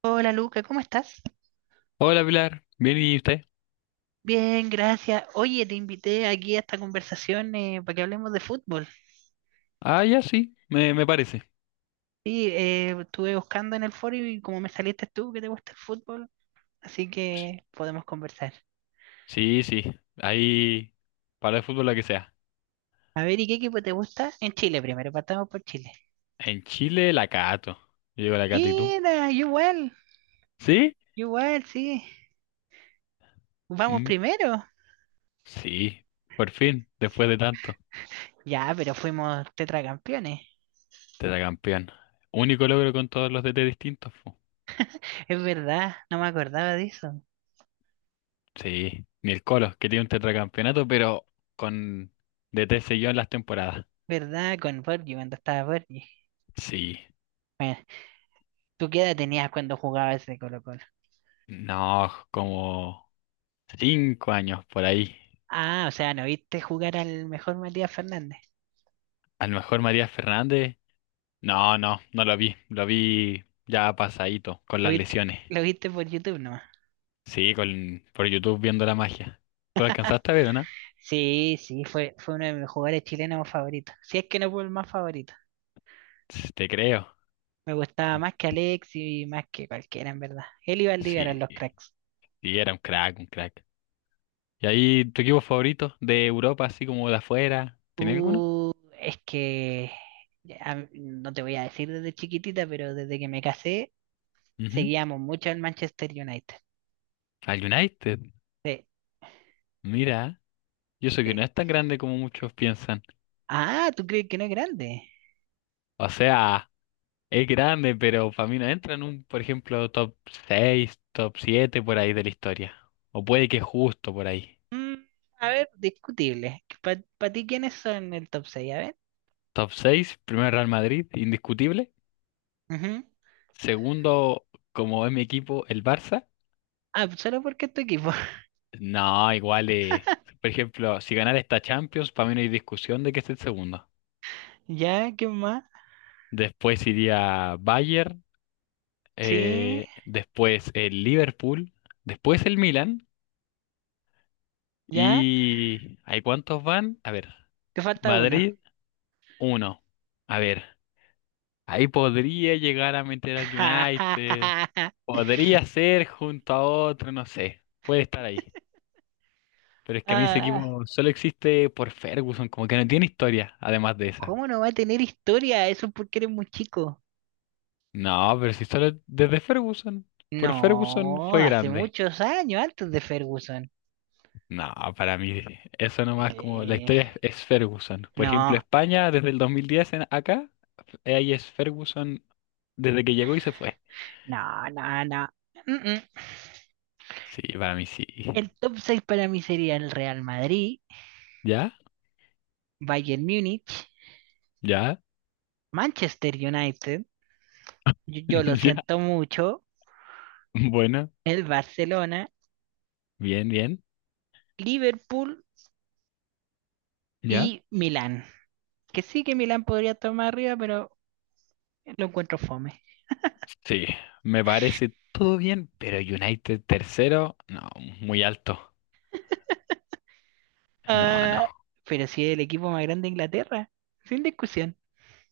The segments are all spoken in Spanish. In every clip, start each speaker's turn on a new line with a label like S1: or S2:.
S1: Hola Luca, ¿cómo estás?
S2: Hola Pilar, ¿bien y usted?
S1: Bien, gracias. Oye, te invité aquí a esta conversación para que hablemos de fútbol.
S2: Ah, ya sí, me parece.
S1: Sí, estuve buscando en el foro y como me saliste tú que te gusta el fútbol, así que podemos conversar.
S2: Sí, sí, ahí para el fútbol la que sea.
S1: A ver, ¿y qué equipo te gusta? En Chile primero, partamos por Chile.
S2: En Chile la cato. Yo digo la cato, ¿y tú?
S1: Mira,
S2: ¿Sí?
S1: yo igual, sí. Vamos
S2: Mm,
S1: primero.
S2: sí, por fin, después de tanto.
S1: Ya, pero fuimos tetracampeones.
S2: Tetracampeón. Único logro con todos los DT distintos po.
S1: Es verdad, no me acordaba de eso.
S2: Sí, ni el Colo, que tiene un tetracampeonato, pero con DT seguido en las temporadas.
S1: ¿Verdad? Con Borgi, cuando estaba Borgi.
S2: Sí,
S1: Bueno, ¿tú qué edad tenías cuando jugabas ese Colo-Colo?
S2: no, como 5 años por ahí.
S1: Ah, o sea, no viste jugar al mejor Matías Fernández.
S2: A lo mejor María Fernández. No, no, no lo vi. Lo vi ya pasadito, con
S1: Lo
S2: las
S1: viste,
S2: lesiones.
S1: lo viste por YouTube nomás.
S2: Sí, por YouTube viendo la magia. ¿Tú la alcanzaste a ver o no?
S1: Sí, sí, fue uno de mis jugadores chilenos favoritos. Si es que no fue el más favorito.
S2: Sí, te creo.
S1: Me gustaba más que Alex y más que cualquiera, en verdad. Él y Valdivia eran
S2: Sí,
S1: los cracks.
S2: sí, era un crack, un crack. ¿Y ahí tu equipo favorito de Europa, así como de afuera? ¿Tenés alguno?
S1: Uh, es que ya, no te voy a decir desde chiquitita, pero desde que me casé,
S2: Ujú.
S1: seguíamos mucho al Manchester United.
S2: Al United.
S1: Sí,
S2: Mira, yo sé que
S1: sí.
S2: no es tan grande como muchos piensan.
S1: Ah, ¿tú crees que no es grande?
S2: O sea, es grande, pero para mí no entra en un, por ejemplo, top 6 top 7 por ahí de la historia. O puede que justo por ahí.
S1: Mm, a ver, discutible. ¿Para ti quiénes son el top 6? A ver.
S2: Top 6, primero Real Madrid, indiscutible.
S1: Ujú.
S2: Segundo, como es mi equipo, el Barça.
S1: Ah, pues solo porque es tu equipo.
S2: No, igual, por ejemplo, si ganara esta Champions, para mí no hay discusión de que esté el segundo.
S1: Ya, ¿qué más?
S2: Después iría Bayern,
S1: Sí,
S2: después el Liverpool, después el Milan.
S1: ya.
S2: ¿Y hay cuántos van? A ver,
S1: Te falta uno.
S2: Madrid, uno. A ver, ahí podría llegar a meter al United, podría ser junto a otro, no sé, puede estar ahí. Pero es que a mí ese equipo
S1: Ah,
S2: solo existe por Ferguson, como que no tiene historia, además de esa.
S1: ¿cómo no va a tener historia? Eso es porque eres muy chico.
S2: No, pero si solo desde Ferguson, por Ferguson
S1: No,
S2: fue
S1: hace
S2: grande.
S1: muchos años, antes de Ferguson.
S2: No, para mí eso nomás como la
S1: Eh,
S2: historia es Ferguson. Por ejemplo,
S1: no,
S2: España desde el 2010 en acá, ahí es Ferguson desde que llegó y se fue.
S1: no, no, no. Mm, mm.
S2: Sí, para mí sí.
S1: El top 6 para mí sería el Real Madrid,
S2: ¿Ya?
S1: Bayern Múnich,
S2: ¿Ya?
S1: Manchester United, yo lo
S2: ¿Ya?
S1: siento mucho,
S2: Bueno,
S1: el Barcelona,
S2: bien, bien.
S1: Liverpool
S2: ¿Ya?
S1: y Milán, que sí que Milán podría tomar arriba, pero lo encuentro fome.
S2: Sí, me parece todo bien, pero United tercero, no, muy alto. No, no.
S1: Ah, pero si es el equipo más grande de Inglaterra, sin discusión.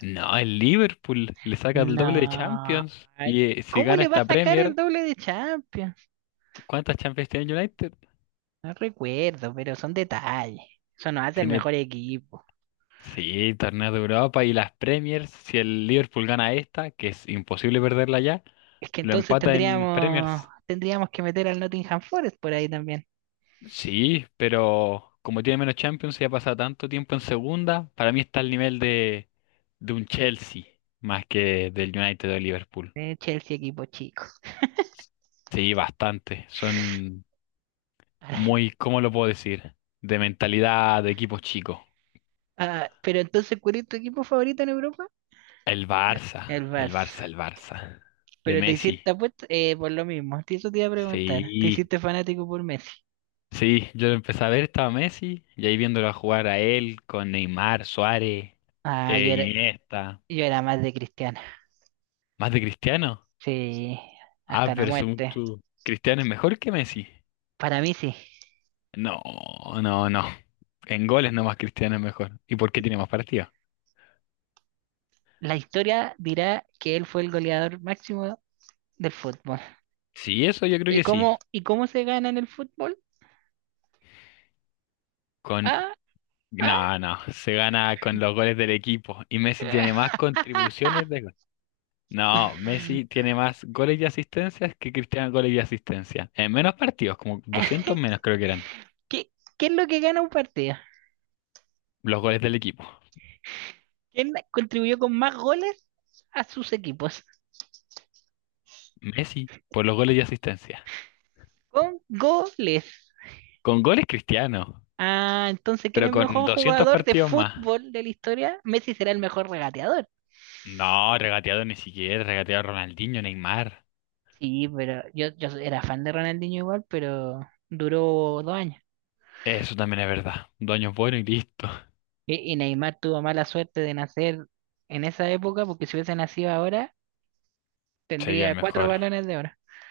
S2: No, el Liverpool le saca el doble de
S1: No.
S2: Champions. Y si
S1: ¿Cómo
S2: gana
S1: le va a
S2: esta
S1: sacar el
S2: Premier,
S1: doble de Champions?
S2: ¿cuántas Champions tiene el United?
S1: No recuerdo, pero son detalles. Eso nos hace el
S2: Tiene,
S1: mejor equipo.
S2: sí, torneos de Europa y las Premiers. Si el Liverpool gana esta, que es imposible perderla ya,
S1: Es que
S2: lo
S1: entonces
S2: empata en
S1: tendríamos,
S2: Premiers.
S1: tendríamos que meter al Nottingham Forest por ahí también.
S2: Sí, pero como tiene menos Champions y ha pasado tanto tiempo en segunda, para mí está al nivel de un Chelsea más que del United o Liverpool.
S1: Chelsea equipo chico.
S2: Sí, bastante. Son muy, ¿cómo lo puedo decir? De mentalidad de equipos chicos.
S1: Ah, pero entonces, ¿cuál es tu equipo favorito en Europa?
S2: El Barça,
S1: El
S2: el
S1: Barça.
S2: Barça, el Barça. De
S1: Pero te
S2: Messi.
S1: hiciste, te apuesto, por lo mismo, eso te iba a preguntar. ¿Te
S2: Sí,
S1: hiciste fanático por Messi?
S2: sí, yo lo empecé a ver, estaba Messi, y ahí viéndolo jugar a él con Neymar, Suárez,
S1: Ah, yo era,
S2: Iniesta.
S1: yo era más de Cristiano.
S2: ¿Más de Cristiano?
S1: Sí,
S2: Ah,
S1: hasta la
S2: pero según
S1: muerte.
S2: tú, ¿Cristiano es mejor que Messi?
S1: Para mí sí.
S2: No, no, no. En goles nomás Cristiano es mejor. ¿Y por qué tiene más partidos?
S1: La historia dirá que él fue el goleador máximo del fútbol.
S2: Sí, eso yo creo
S1: ¿Y
S2: que sí.
S1: cómo, y cómo se gana en el fútbol?
S2: con
S1: Ah, ah.
S2: No, no, se gana con los goles del equipo y Messi tiene más contribuciones de gol. No, Messi tiene más goles y asistencias que Cristiano goles y asistencias. En menos partidos, como 200 menos creo que eran.
S1: ¿Qué, qué es lo que gana un partido?
S2: Los goles del equipo.
S1: ¿Quién contribuyó con más goles a sus equipos?
S2: Messi por los goles y asistencias.
S1: Con goles.
S2: Con goles Cristiano,
S1: Ah, entonces, ¿quién es
S2: pero
S1: el
S2: con
S1: mejor
S2: 200
S1: jugador de
S2: partidos más.
S1: fútbol de la historia? Messi será el mejor regateador.
S2: No, regateado ni siquiera, regateado Ronaldinho, Neymar.
S1: Sí, pero yo era fan de Ronaldinho igual, pero duró 2 años.
S2: Eso también es verdad. Dos es bueno y listo.
S1: Y Neymar tuvo mala suerte de nacer en esa época, porque si hubiese nacido ahora,
S2: Sería el
S1: tendría cuatro
S2: mejor.
S1: balones de oro.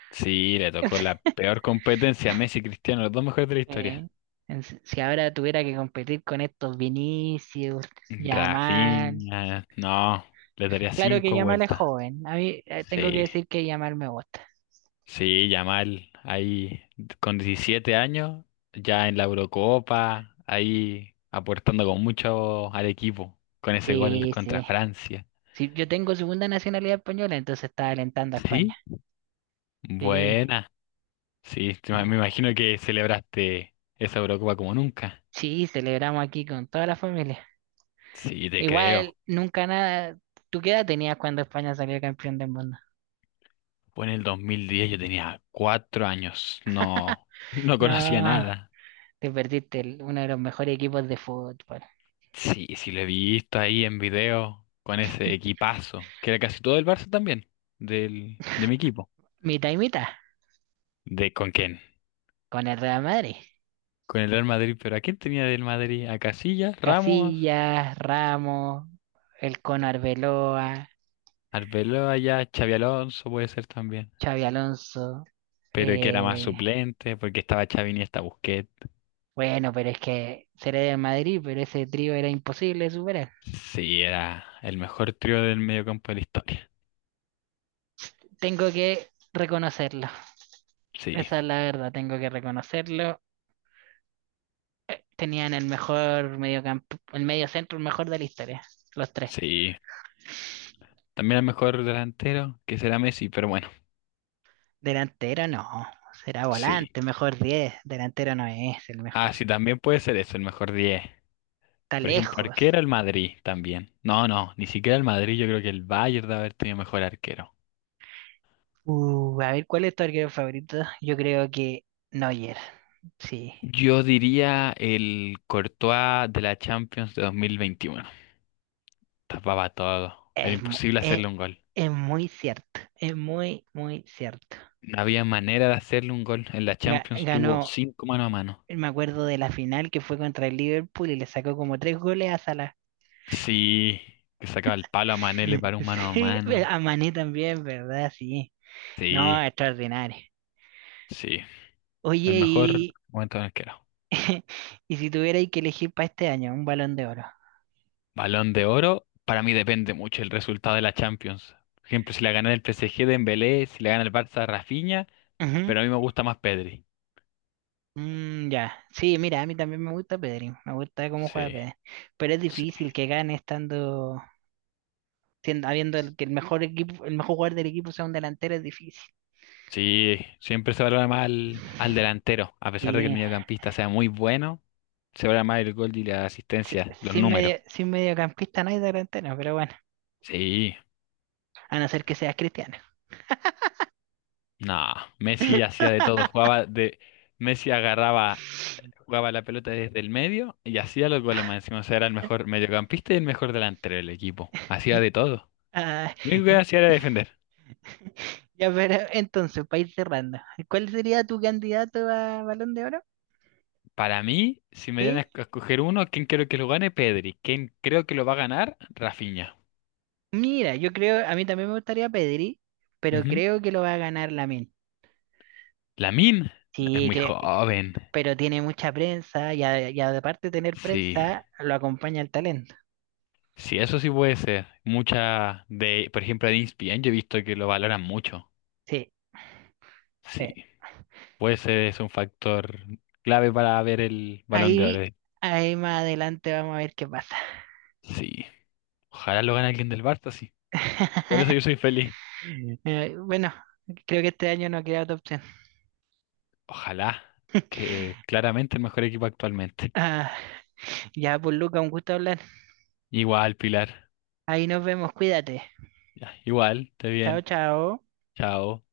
S2: Sí, le tocó la peor competencia a Messi y Cristiano, los dos mejores de la
S1: Eh,
S2: historia.
S1: en si si ahora tuviera que competir con estos Vinicius, Yamal.
S2: Rafinha, no, le daría
S1: Claro que
S2: cinco
S1: Yamal es
S2: vueltas.
S1: joven. A mí tengo que
S2: Sí,
S1: decir que Yamal me gusta.
S2: sí, Yamal, ahí con 17 años, ya en la Eurocopa, ahí aportando con mucho al equipo, con ese gol
S1: Sí,
S2: contra
S1: sí.
S2: Francia.
S1: Sí, yo tengo segunda nacionalidad española, entonces estaba alentando a España.
S2: Sí,
S1: Sí.
S2: buena. Sí, me
S1: Ah,
S2: imagino que celebraste esa Eurocopa como nunca.
S1: sí, celebramos aquí con toda la familia.
S2: Sí, te
S1: Igual,
S2: creo.
S1: nunca nada. ¿Tú qué edad tenías cuando España salió campeón del mundo?
S2: Fue en el 2010, yo tenía 4 años, no, no conocía
S1: No,
S2: nada.
S1: te perdiste uno de los mejores equipos de fútbol.
S2: Sí, sí lo he visto ahí en video con ese equipazo, que era casi todo el Barça también, de mi equipo.
S1: Mitad y mitad,
S2: ¿De con quién?
S1: con el Real Madrid.
S2: Con el Real Madrid, pero ¿a quién tenía del Madrid? A Casillas, Ramos,
S1: Casillas, Ramos, el Cono Arbeloa,
S2: Arbeloa ya, Xavi Alonso puede ser también.
S1: Xavi Alonso.
S2: Pero que era más
S1: eh,
S2: suplente, porque estaba Xavi y estaba Busquets.
S1: bueno, pero es que seré del Madrid, pero ese trío era imposible de superar.
S2: Sí, era el mejor trío del mediocampo de la historia.
S1: Tengo que reconocerlo.
S2: Sí,
S1: Esa es la verdad, tengo que reconocerlo. Tenían el mejor mediocampo el medio centro, el mejor de la historia, los tres.
S2: sí. También el mejor delantero, que será Messi, pero bueno,
S1: Delantero no, será
S2: sí.
S1: volante, mejor 10. Delantero no es el mejor.
S2: Ah, sí, también puede ser eso, el mejor 10.
S1: Está
S2: Por ejemplo,
S1: lejos.
S2: arquero el Madrid también. No, no, ni siquiera el Madrid. Yo creo que el Bayern debe haber tenido mejor arquero.
S1: A ver, ¿cuál es tu arquero favorito? Yo creo que Neuer. Sí,
S2: Yo diría el Courtois de la Champions de 2021. Tapaba todo. Era
S1: es, mu-
S2: imposible
S1: es,
S2: hacerle un gol.
S1: es muy cierto. Es muy, muy cierto.
S2: No había manera de hacerle un gol. En la Champions tuvo
S1: Ganó,
S2: cinco mano a mano.
S1: me acuerdo de la final que fue contra el Liverpool y le sacó como tres goles a Salah.
S2: Sí, que sacaba el palo a Mané, le paró un mano a
S1: Sí,
S2: mano.
S1: a Mané también, ¿verdad? Sí.
S2: Sí,
S1: No, extraordinario.
S2: sí. El
S1: Oye,
S2: mejor
S1: y,
S2: momento del arquero.
S1: y si tuvierais que elegir para este año un balón de oro.
S2: Balón de oro, para mí depende mucho el resultado de la Champions. Por ejemplo, si la gana el PSG de Dembélé, si la gana el Barça Rafinha,
S1: Ujú.
S2: pero a mí me gusta más Pedri.
S1: Mm, ya. Sí, mira, a mí también me gusta Pedri. Me gusta cómo juega
S2: Sí,
S1: Pedri. Pero es
S2: sí.
S1: difícil que gane estando, que el mejor equipo, el mejor jugador del equipo sea un delantero, es difícil.
S2: Sí, siempre se valora más al delantero, a pesar de que el
S1: Sí.
S2: mediocampista sea muy bueno, se valora más el gol y la
S1: Si-
S2: asistencia, los
S1: Sin
S2: números.
S1: medio, sin mediocampista no hay delantero, pero bueno,
S2: Sí,
S1: a no ser que seas cristiano.
S2: no, Messi hacía de todo, jugaba de. Messi agarraba, jugaba la pelota desde el medio y hacía los goles más encima, o sea, era el mejor mediocampista y el mejor delantero del equipo, hacía de todo.
S1: Ah,
S2: Lo único que hacía era defender.
S1: Ya, pero entonces, para ir cerrando, ¿cuál sería tu candidato a Balón de Oro?
S2: Para mí, si me dieran
S1: Sí.
S2: a escoger uno, ¿quién quiero que lo gane? Pedri. ¿Quién creo que lo va a ganar? Rafinha.
S1: Mira, yo creo, a mí también me gustaría Pedri, pero
S2: Ujú.
S1: creo que lo va a ganar Lamine.
S2: Lamine es
S1: Sí,
S2: muy
S1: creo,
S2: joven.
S1: pero tiene mucha prensa y aparte de tener
S2: Sí.
S1: prensa, lo acompaña el talento.
S2: Sí, eso sí puede ser. Mucha de, por ejemplo, de ESPN yo he visto que lo valoran mucho.
S1: Sí, sí.
S2: Sí. Puede ser, es un factor clave para ver el Balón de Oro.
S1: Ahí, ahí más adelante vamos a ver qué pasa.
S2: Sí. Ojalá lo gane alguien del Barça, sí. Con eso yo soy feliz.
S1: Bueno, creo que este año no queda otra opción.
S2: Ojalá, que claramente el mejor equipo actualmente.
S1: Ah, ya, pues Luca, un gusto hablar.
S2: Igual, Pilar.
S1: Ahí nos vemos, cuídate.
S2: Ya, igual, esté
S1: Chao,
S2: bien.
S1: chao.
S2: Chao.